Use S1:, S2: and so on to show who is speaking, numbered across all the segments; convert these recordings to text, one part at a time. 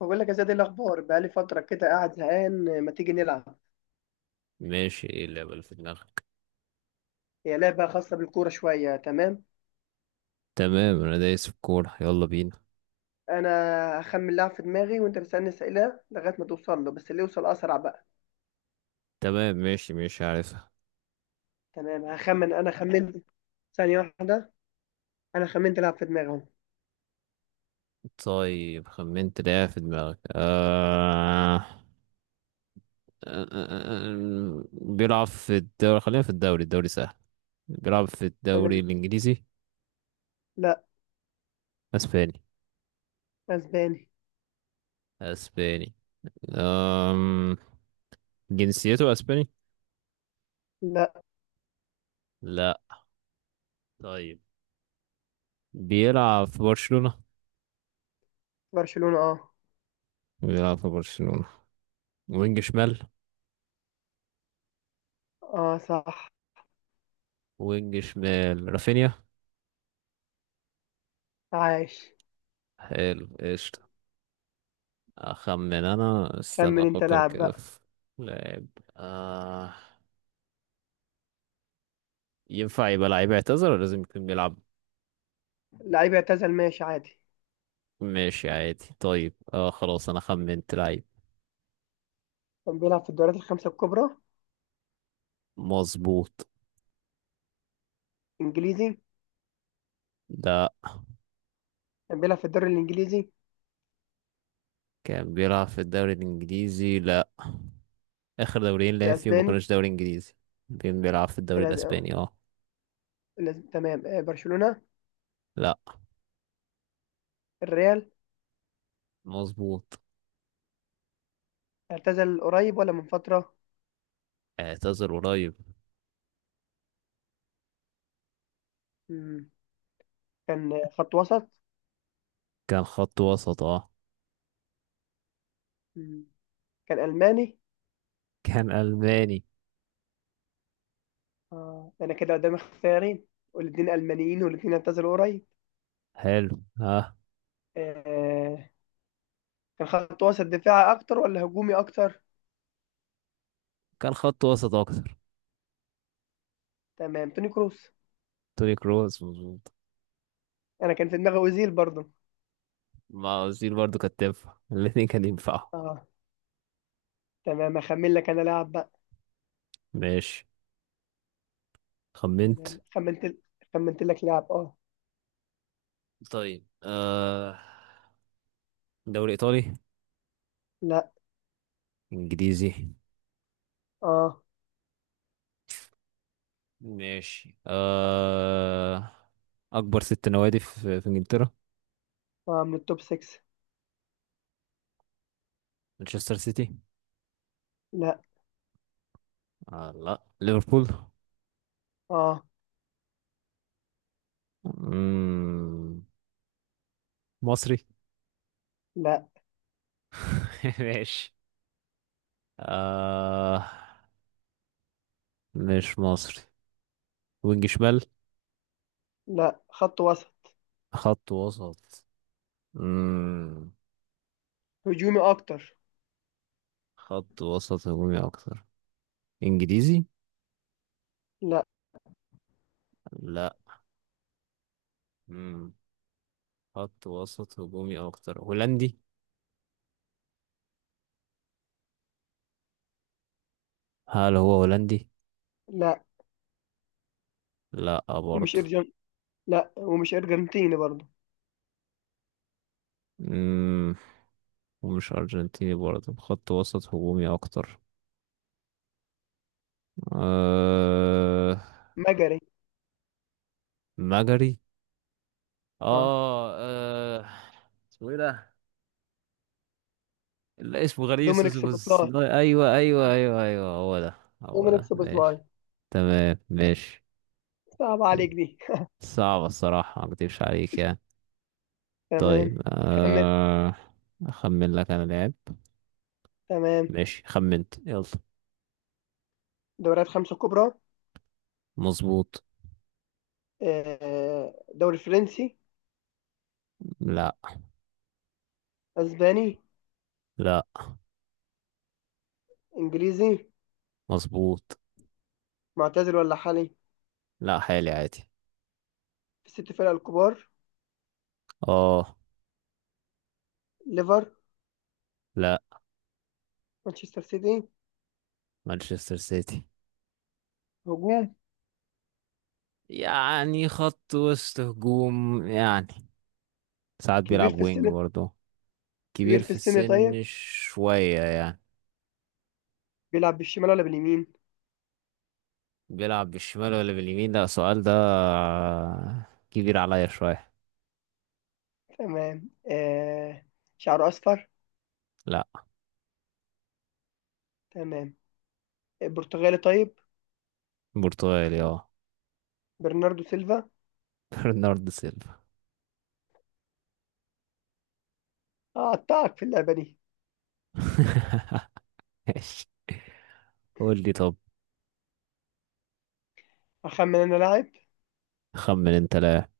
S1: بقول لك يا زياد، إيه الاخبار؟ بقالي فتره كده قاعد زهقان. ما تيجي نلعب؟
S2: ماشي، ايه اللعبة اللي في دماغك؟
S1: هي لعبه خاصه بالكوره شويه. تمام.
S2: تمام، انا دايس في الكورة، يلا بينا.
S1: انا هخمن لاعب في دماغي وانت تسالني اسئله لغايه ما توصل له، بس اللي يوصل اسرع بقى.
S2: تمام، ماشي ماشي، عارفها.
S1: تمام هخمن. انا خمنت. ثانيه واحده. انا خمنت لاعب في دماغي اهو.
S2: طيب، خمنت لعبة في دماغك. بيلعب في الدوري. خلينا في الدوري، الدوري سهل. بيلعب في الدوري
S1: تمام.
S2: الانجليزي؟
S1: لا.
S2: اسباني؟
S1: اسباني.
S2: اسباني. آم... جنسيته اسباني؟
S1: لا.
S2: لا. طيب، بيلعب في برشلونة.
S1: برشلونه اه.
S2: بيلعب في برشلونة، وينج شمال.
S1: اه صح.
S2: وينج شمال، رافينيا.
S1: عايش.
S2: حلو، قشطة. أخمن أنا، استنى
S1: خمن انت
S2: أفكر
S1: لاعب
S2: كده
S1: بقى.
S2: في لاعب. آه. ينفع يبقى لعيب اعتذر، ولا لازم يكون بيلعب؟
S1: لعيب اعتزل ماشي عادي.
S2: ماشي عادي، طيب، آه، خلاص، أنا خمنت لعيب.
S1: كان بيلعب في الدوريات الخمسه الكبرى.
S2: مظبوط.
S1: انجليزي.
S2: ده.
S1: كان بيلعب في الدوري الانجليزي.
S2: كان بيلعب في الدوري الإنجليزي؟ لا، آخر دوريين
S1: في
S2: لعب فيهم ما
S1: الاسباني.
S2: كانوش دوري إنجليزي. كان بيلعب في
S1: في
S2: الدوري
S1: الأز...
S2: الأسباني، اه.
S1: لازم. تمام برشلونة.
S2: لا.
S1: الريال.
S2: مظبوط.
S1: اعتزل قريب ولا من فترة؟
S2: اعتذر قريب.
S1: مم. كان خط وسط.
S2: كان خط وسط، اه.
S1: مم. كان ألماني.
S2: كان ألماني.
S1: آه. أنا كده قدامي اختيارين، والاتنين ألمانيين والاتنين اعتزلوا قريب.
S2: حلو، اه.
S1: آه. كان خط وسط دفاعي أكتر ولا هجومي أكتر؟
S2: كان خط وسط أكتر.
S1: تمام، توني كروس.
S2: توني كروس، مظبوط.
S1: أنا كان في دماغي أوزيل برضه.
S2: موازير برضو كانت تنفع، الاتنين كان ينفعوا.
S1: اه. تمام أخمن لك أنا لاعب بقى.
S2: ماشي. خمنت.
S1: تمام خمنت لك لاعب اه.
S2: طيب، آه، دوري ايطالي؟
S1: لا.
S2: انجليزي؟
S1: اه
S2: ماشي، آه، اكبر ست نوادي في انجلترا.
S1: اه من التوب 6.
S2: مانشستر سيتي؟
S1: لا.
S2: آه لا، ليفربول؟
S1: اه.
S2: مم. مصري؟
S1: لا.
S2: ماشي، آه، مش مصري. وينج شمال؟
S1: لا خط وسط
S2: خط وسط؟ مم.
S1: هجومي أكتر.
S2: خط وسط هجومي اكتر. انجليزي؟
S1: لا.
S2: لا. مم. خط وسط هجومي او اكتر. هولندي؟ هل هو هولندي؟
S1: لا
S2: لا
S1: ومش
S2: برضه.
S1: ارجنتيني برضه.
S2: امم ومش ارجنتيني برضه، خط وسط هجومي اكتر. أه...
S1: مجري
S2: مجري؟
S1: اه.
S2: اه، آه. اسمه ايه ده؟ لا، اسمه غريب، بس
S1: دومينيك سوبوسلاي.
S2: لا، ايوه ايوه ايوه ايوه، هو ده. هو
S1: دومينيك
S2: ده،
S1: سوبوسلاي.
S2: ماشي. تمام، ماشي.
S1: صعب عليك دي.
S2: صعب الصراحة، ما اكدبش عليك يعني.
S1: تمام.
S2: طيب.
S1: خمن.
S2: اخمن لك انا لعب.
S1: تمام.
S2: ماشي، خمنت، يلا.
S1: دوريات خمسة كبرى.
S2: مظبوط.
S1: دوري فرنسي.
S2: لا.
S1: اسباني.
S2: لا.
S1: انجليزي.
S2: مظبوط.
S1: معتزل ولا حالي؟
S2: لا، حالي عادي.
S1: في الست فرق الكبار.
S2: اه.
S1: ليفر.
S2: لا.
S1: مانشستر سيتي.
S2: مانشستر سيتي.
S1: هجوم.
S2: يعني خط وسط هجوم يعني، ساعات
S1: كبير
S2: بيلعب
S1: في
S2: وينج
S1: السن.
S2: برضه.
S1: كبير
S2: كبير
S1: في
S2: في
S1: السن طيب.
S2: السن شوية يعني.
S1: بيلعب بالشمال ولا باليمين؟
S2: بيلعب بالشمال ولا باليمين؟ لا، السؤال ده كبير عليا شوية.
S1: تمام آه. شعره اصفر.
S2: لا.
S1: تمام. برتغالي طيب.
S2: برتغالي، اه.
S1: برناردو سيلفا.
S2: برنارد سيلفا.
S1: أقطعك في اللعبة دي.
S2: ماشي. قول لي طب.
S1: أخمن أنا لاعب.
S2: خمن انت لاعب.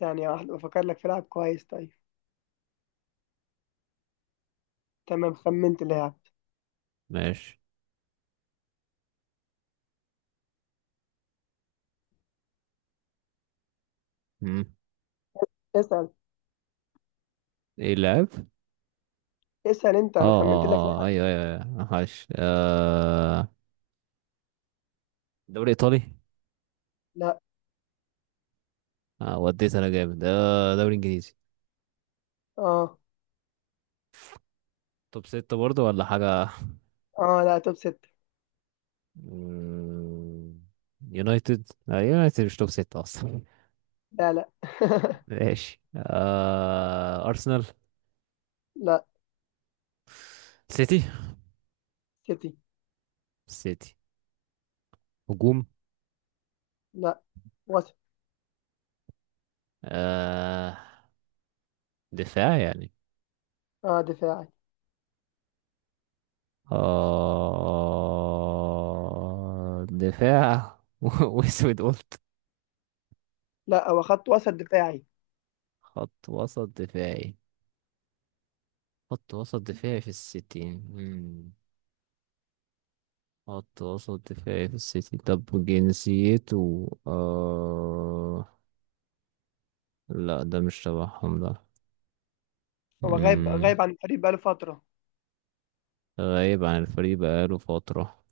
S1: ثانية واحدة بفكر لك في لاعب كويس. طيب تمام خمنت لاعب.
S2: ماشي. مم.
S1: اسأل.
S2: ايه اللاعب؟
S1: اسأل أنت،
S2: اه
S1: أنا خمنت لك
S2: اه اه،
S1: لاعب.
S2: ايوه ايوه أيوة، عاش، آه. دوري ايطالي؟
S1: لا.
S2: آه، وديت انا جامد، آه، دوري انجليزي.
S1: آه
S2: توب ستة برضه ولا حاجة؟
S1: آه. لا توب ست.
S2: مم. يونايتد، آه، يونايتد مش توب ستة اصلا.
S1: لا. لا.
S2: ماشي، آه، ارسنال؟
S1: لا.
S2: سيتي؟
S1: سيتي.
S2: سيتي. هجوم؟
S1: لا. وسط.
S2: آه، دفاع يعني؟
S1: آه دفاعي.
S2: آه، دفاع. واسود قلت.
S1: لا هو خط وسط دفاعي.
S2: خط وسط دفاعي. خط وسط دفاعي في السيتي، مم. خط وسط دفاعي في السيتي، طب جنسيته لا، ده مش تبعهم ده.
S1: هو غايب
S2: مم.
S1: غايب عن الفريق بقاله فترة.
S2: غايب عن الفريق بقاله فترة.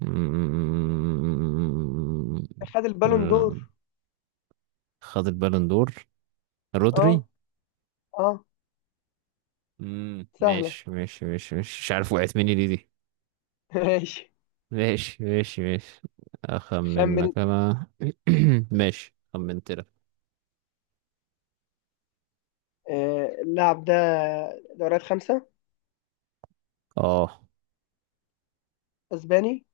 S2: مم.
S1: خد البالون دور.
S2: لا. خد البالون دور. رودري.
S1: آه. آه.
S2: مم.
S1: سهلة.
S2: ماشي ماشي ماشي ماشي، مش عارف وقعت مني ليه دي.
S1: ماشي.
S2: ماشي ماشي ماشي.
S1: خمن.
S2: أخمنك أنا. ماشي، خمنت لك.
S1: اللاعب ده، دوريات خمسة.
S2: اه.
S1: أسباني.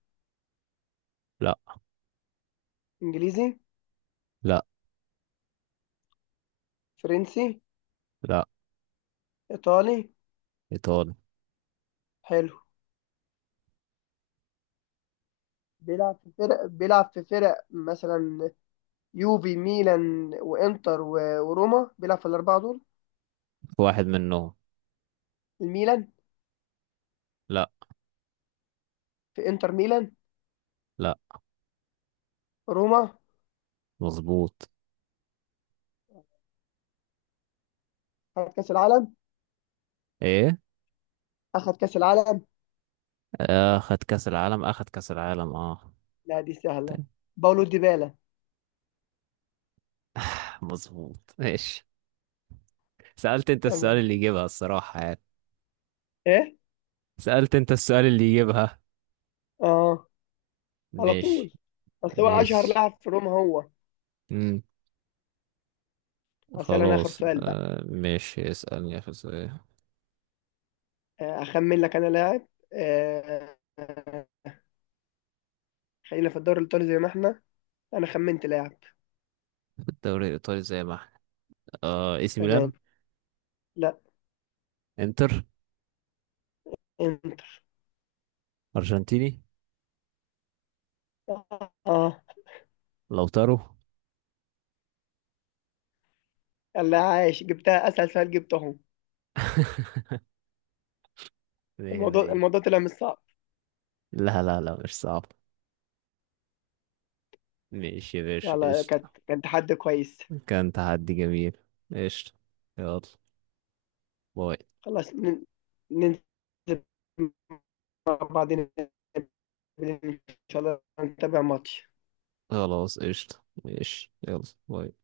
S2: لا.
S1: إنجليزي.
S2: لا.
S1: فرنسي.
S2: لا.
S1: إيطالي.
S2: ايطالي.
S1: حلو. بيلعب في فرق مثلا، يوفي، ميلان، وانتر، وروما. بيلعب في الاربعه دول.
S2: في واحد منهم.
S1: الميلان.
S2: لا.
S1: في انتر ميلان.
S2: لا.
S1: روما.
S2: مظبوط.
S1: خد كاس العالم.
S2: ايه؟
S1: اخد كاس العالم.
S2: اخد كاس العالم، اخد كاس العالم، اه.
S1: لا دي سهله.
S2: تاني.
S1: باولو ديبالا.
S2: مظبوط، ماشي. سألت انت السؤال
S1: تمام.
S2: اللي يجيبها الصراحة يعني.
S1: ايه.
S2: سألت انت السؤال اللي يجيبها.
S1: اه، على
S2: ماشي.
S1: طول. اصل هو اشهر
S2: ماشي.
S1: لاعب في روما هو.
S2: امم.
S1: اسال انا اخر
S2: خلاص،
S1: سؤال بقى.
S2: آه، ماشي، اسألني في السؤال.
S1: اخمن لك انا لاعب. آه، آه، خلينا في الدوري الايطالي زي ما احنا. انا خمنت لاعب.
S2: الدوري الإيطالي زي ما احنا. آه، اي سي
S1: تمام.
S2: ميلان؟
S1: لا.
S2: انتر؟
S1: انتر.
S2: ارجنتيني؟
S1: اه آه.
S2: لوتارو.
S1: يلا عايش، جبتها اسهل سؤال جبتهم.
S2: مية
S1: الموضوع
S2: مية.
S1: الموضوع طلع مش صعب.
S2: لا لا لا، مش صعب. ماشي يا باشا،
S1: يلا، كانت
S2: قشطة.
S1: كان تحدي كويس.
S2: كان تحدي جميل. قشطة. يلا. باي.
S1: خلاص ننزل مع بعض نقابل ان شاء الله نتابع ماتش.
S2: خلاص، قشطة، ماشي، يلا. باي.